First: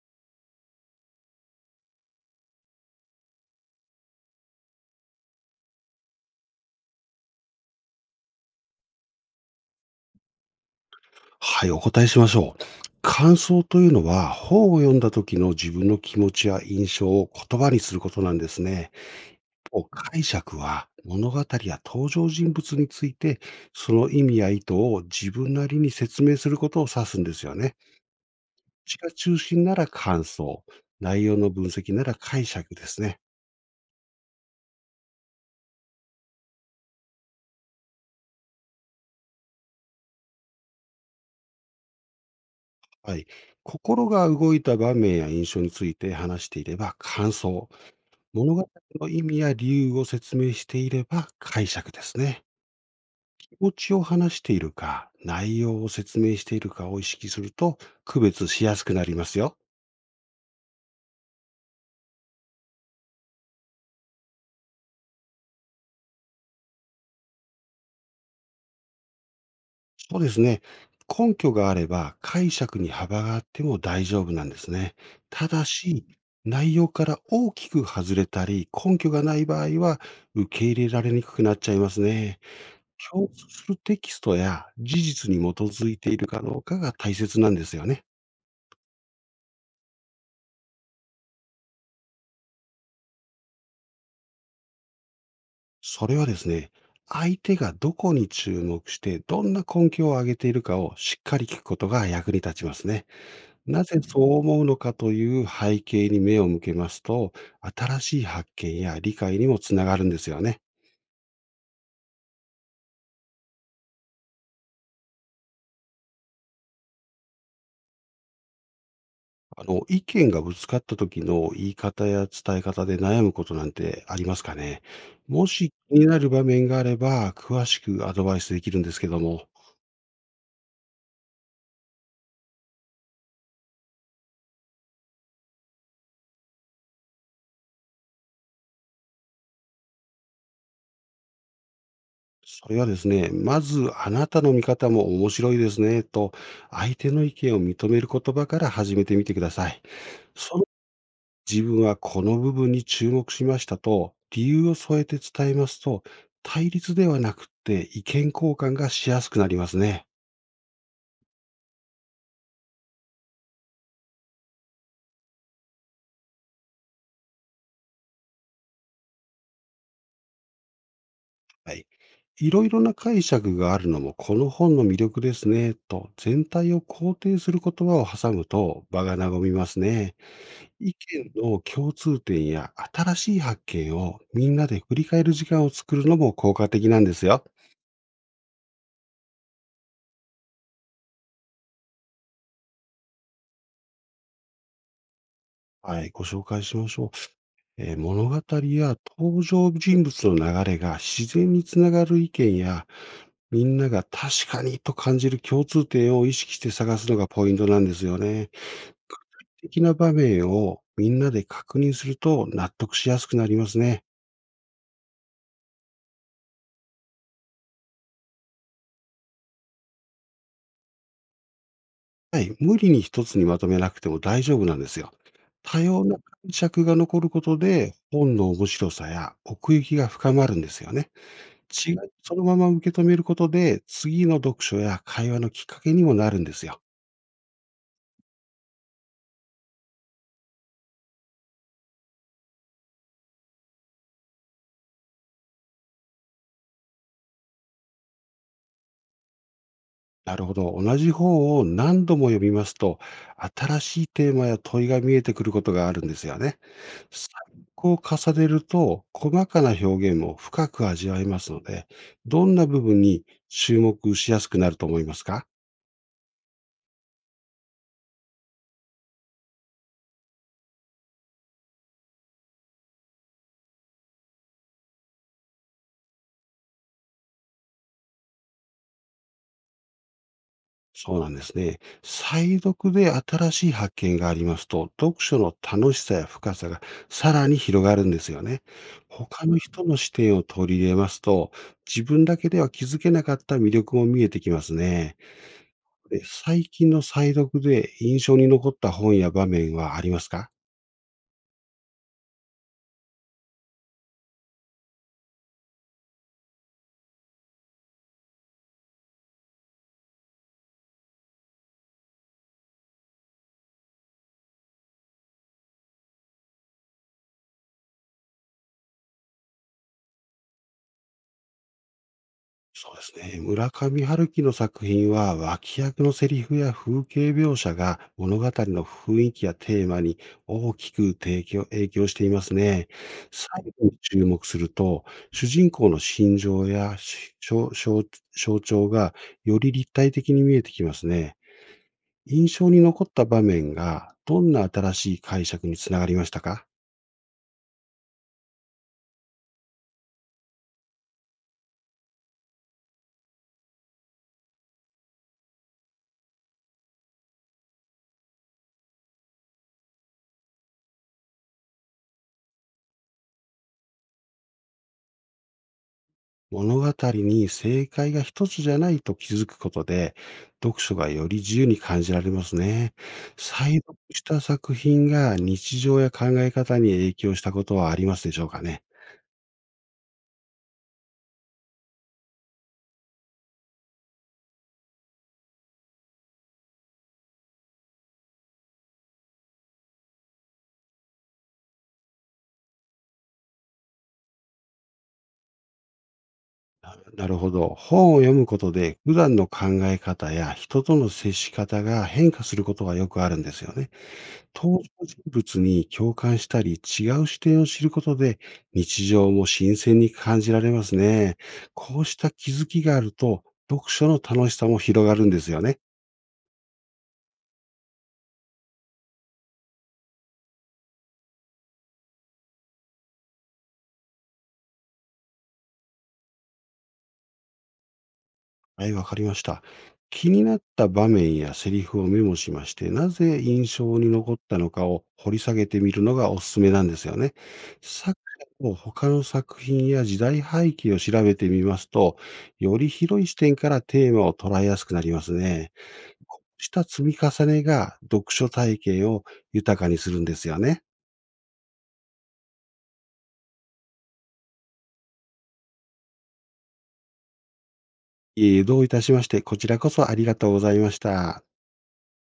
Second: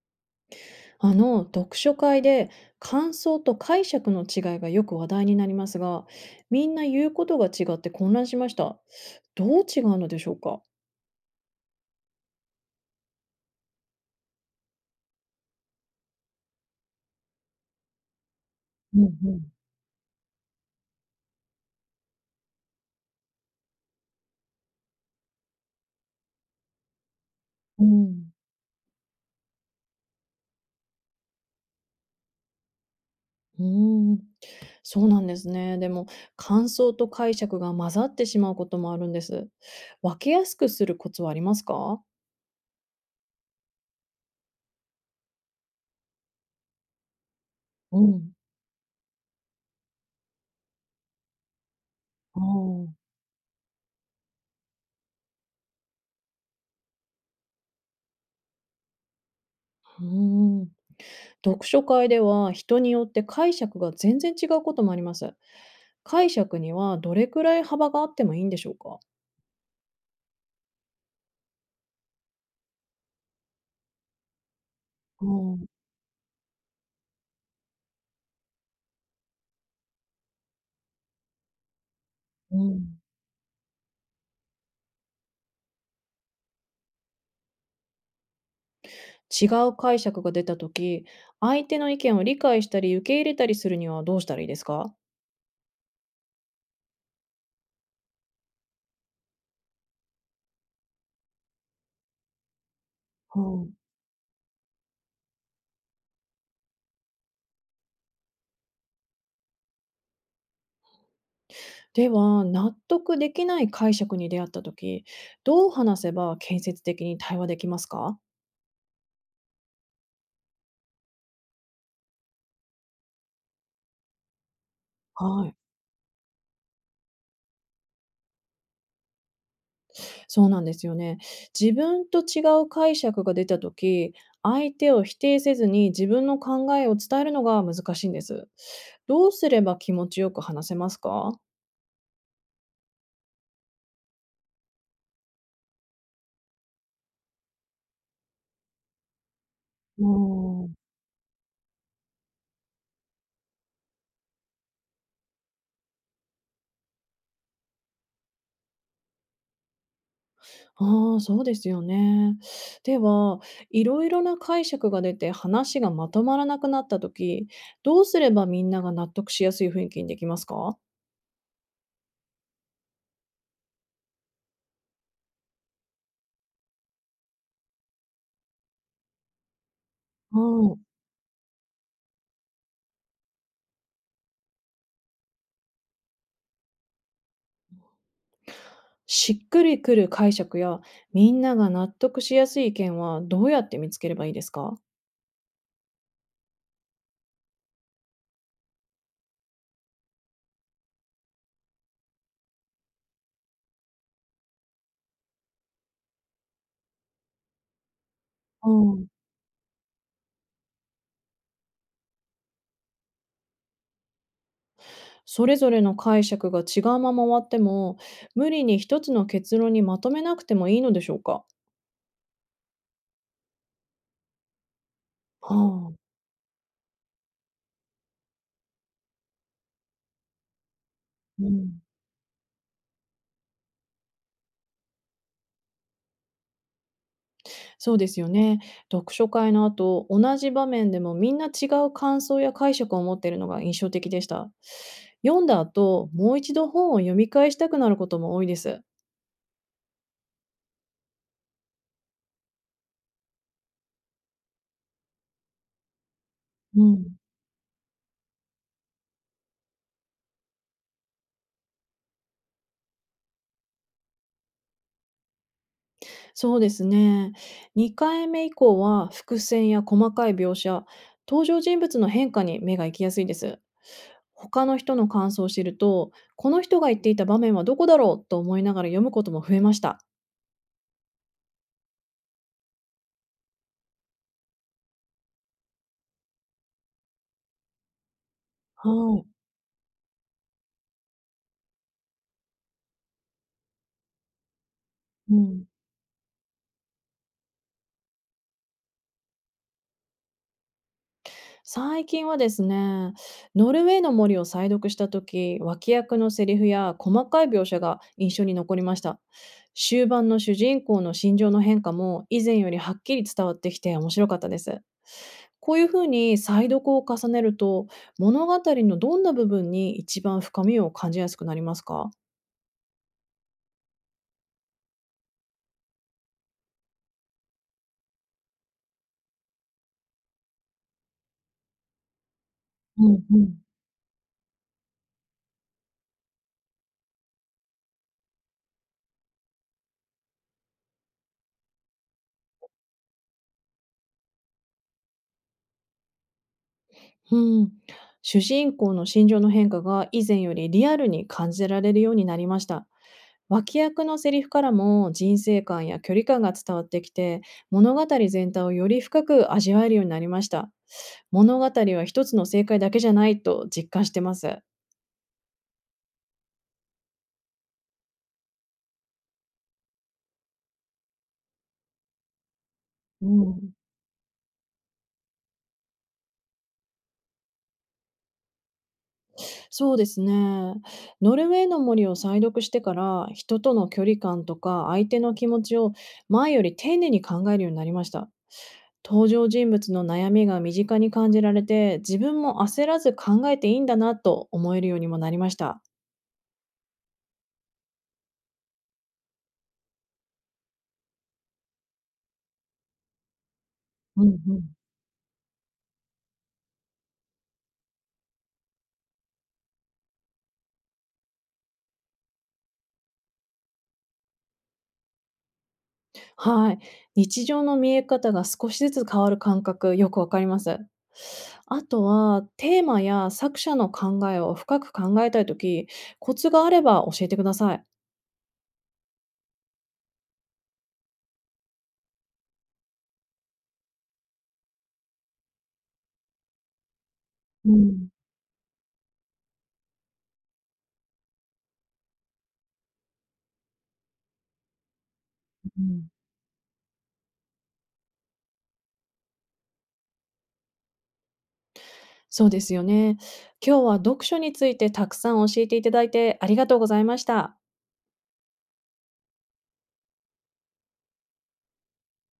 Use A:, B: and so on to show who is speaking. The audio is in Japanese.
A: あの読書会で感想と解釈の違いがよく話題になりますが、みんな言うことが違って混乱しました。どう違うのでしょうか？
B: はい、お答えしましょう。感想というのは、本を読んだ時の自分の気持ちや印象を言葉にすることなんですね。
A: うん
B: 一方、解釈は、物語や登場人物について、その意味や意図を自分なりに説明することを指すんですよね。
A: うん。
B: 詩が中心なら感想、内容の分析なら解釈ですね。
A: うーん、そうなんですね。でも感想と解釈が混ざってしまうこともあるんです。分けやすくするコツはありますか？
B: はい。心が動いた場面や印象について話していれば感想、
A: うん、
B: 物語の意味や理由を説明していれば解釈です
A: あ
B: ね。
A: あ。
B: お家を話しているか、内容を説明しているかを意識すると、区別しやすくなりますよ。
A: うーん、読書会では人によって解釈が全然違うこともあります。解釈にはどれくらい幅があってもいいんでしょうか？
B: そうですね。根拠があれば、解釈に幅があっても大丈夫なんですね。
A: う
B: た
A: ん
B: だし、内容から大きく外れたり、根拠がない場合は、受け入れられにくくなっちゃいますね。
A: うん。
B: 共通するテキストや事実に基づいているかどうかが大切なんですよね。
A: 違う解釈が出たとき、相手の意見を理解したり受け入れたりするにはどうしたらいいですか？
B: それはですね、相手がどこに注目して、どんな根拠を挙げているかをしっかり聞くことが役に立ちますね。
A: おー。
B: なぜそう思うのかという背景に目を向けますと、新しい発見や理解にもつながるんですよね。
A: では、納得できない解釈に出会ったとき、どう話せば建設的に対話できますか？
B: 意見がぶつかった時の言い方や伝え方で悩むことなんてありますかね？
A: は
B: も
A: い。
B: し気になる場面があれば、詳しくアドバイスできるんですけども。
A: そうなんですよね。自分と違う解釈が出た時、相手を否定せずに自分の考えを伝えるのが難しいんです。どうすれば気持ちよく話せますか？
B: それはですね、まずあなたの見方も面白いですねと、相手の意見を認める言葉から始めてみてください。
A: う
B: その、
A: ーん。
B: 自分はこの部分に注目しましたと、理由を添えて伝えますと、対立ではなくって意見交換がしやすくなりますね。
A: ああ、そうですよね。では、いろいろな解釈が出て話がまとまらなくなった時、どうすればみんなが納得しやすい雰囲気にできますか？
B: はい。いろいろな解釈があるのもこの本の魅力ですねと、全体を肯定する言葉を挟むと場が和みますね。
A: うん。
B: 意見の共通点や新しい発見をみんなで振り返る時間を作るのも効果的なんですよ。
A: しっくりくる解釈やみんなが納得しやすい意見はどうやって見つければいいですか？
B: はい、ご紹介しましょう。物語や登場人物の流れが自然につながる意見や、みんなが確かにと感じる共通点を意識して探すのがポイントなんですよね。具体的な場面をみんなで確認すると納得しやすくなりますね。
A: それぞれの解釈が違うまま終わっても、無理に一つの結論にまとめなくてもいいのでしょうか？
B: はい、無理に一つにまとめなくても大丈夫なんですよ。
A: は
B: 多様
A: あ。
B: な解釈が残ることで、本の面白さや奥行きが深まるんですよね。
A: うん、
B: 違いをそのまま受け止めることで、次の読書や会話のきっかけにもなるんですよ。
A: そうですよね。読書会の後、同じ場面でもみんな違う感想や解釈を持っているのが印象的でした。読んだ後、もう一度本を読み返したくなることも多いです。
B: なるほど。同じ本を何度も読みますと、新しいテーマや問いが見えてくることがあるんですよね。
A: うん。
B: 細工を重ねると、細かな表現も深く味わえますので、どんな部分に注目しやすくなると思いますか？
A: そうですね。2回目以降は伏線や細かい描写、登場人物の変化に目が行きやすいです。他の人の感想を知ると、この人が言っていた場面はどこだろうと思いながら読むことも増えました。
B: そうなんですね。再読で新しい発見がありますと、読書の楽しさや深さがさらに広がるんですよね。
A: はい。
B: 他の人の視点を取り入れますと、自分だけでは気づけなかった魅力も見えてきますね。
A: うん。
B: で、最近の再読で印象に残った本や場面はありますか？
A: 最近はですね、ノルウェーの森を再読した時、脇役のセリフや細かい描写が印象に残りました。終盤の主人公の心情の変化も以前よりはっきり伝わってきて面白かったです。こういうふうに再読を重ねると、物語のどんな部分に一番深みを感じやすくなりますか？
B: そうですね。村上春樹の作品は、脇役のセリフや風景描写が物語の雰囲気やテーマに大きく提供影響していますね。
A: うんう
B: は
A: ん
B: い。部に注目すると、主人公の心情やし象象象徴がより立体的に見えてきますね。印象に残った場面が、どんな新しい解釈につながりましたか？
A: うん、主人公の心情の変化が以前よりリアルに感じられるようになりました。脇役のセリフからも人生観や距離感が伝わってきて物語全体をより深く味わえるようになりました。物語は一つの正解だけじゃないと実感してます。
B: 物語に正解が一つじゃないと気づくことで、読書がより自由に感じられますね。
A: うん。
B: 再読した作品が日常や考え方に影響したことはありますでしょうかね。
A: そうですね。ノルウェーの森を再読してから、人との距離感とか相手の気持ちを前より丁寧に考えるようになりました。登場人物の悩みが身近に感じられて、自分も焦らず考えていいんだなと思えるようにもなりました。
B: なるほど。本を読むことで、普段の考え方や人との接し方が変化することがよくあるんですよね。
A: うんうん。
B: 登場人物に共感したり、違う視点を知ることで、日常も新鮮に感じられますね。こうした気づきがあると、読書の楽しさも広がるんですよね。
A: はい。日常の見え方が少しずつ変わる感覚、よくわかります。あとは、テーマや作者の考えを深く考えたいとき、コツがあれば教えてください。
B: はい、わかりました。気になった場面やセリフをメモしまして、なぜ印象に残ったのかを掘り下げてみるのがおすすめなんですよね。
A: うん
B: 作者の他の作品や時代背景を調べてみますと、より広い視点からテーマを捉えやすくなりますね。
A: うん、
B: こうした積み重ねが読書体験を豊かにするんですよね。
A: そうですよね。今日は読書についてたくさん教えていただいてありがとうございました。
B: いえいえ、どういたしまして、こちらこそありがとうございました。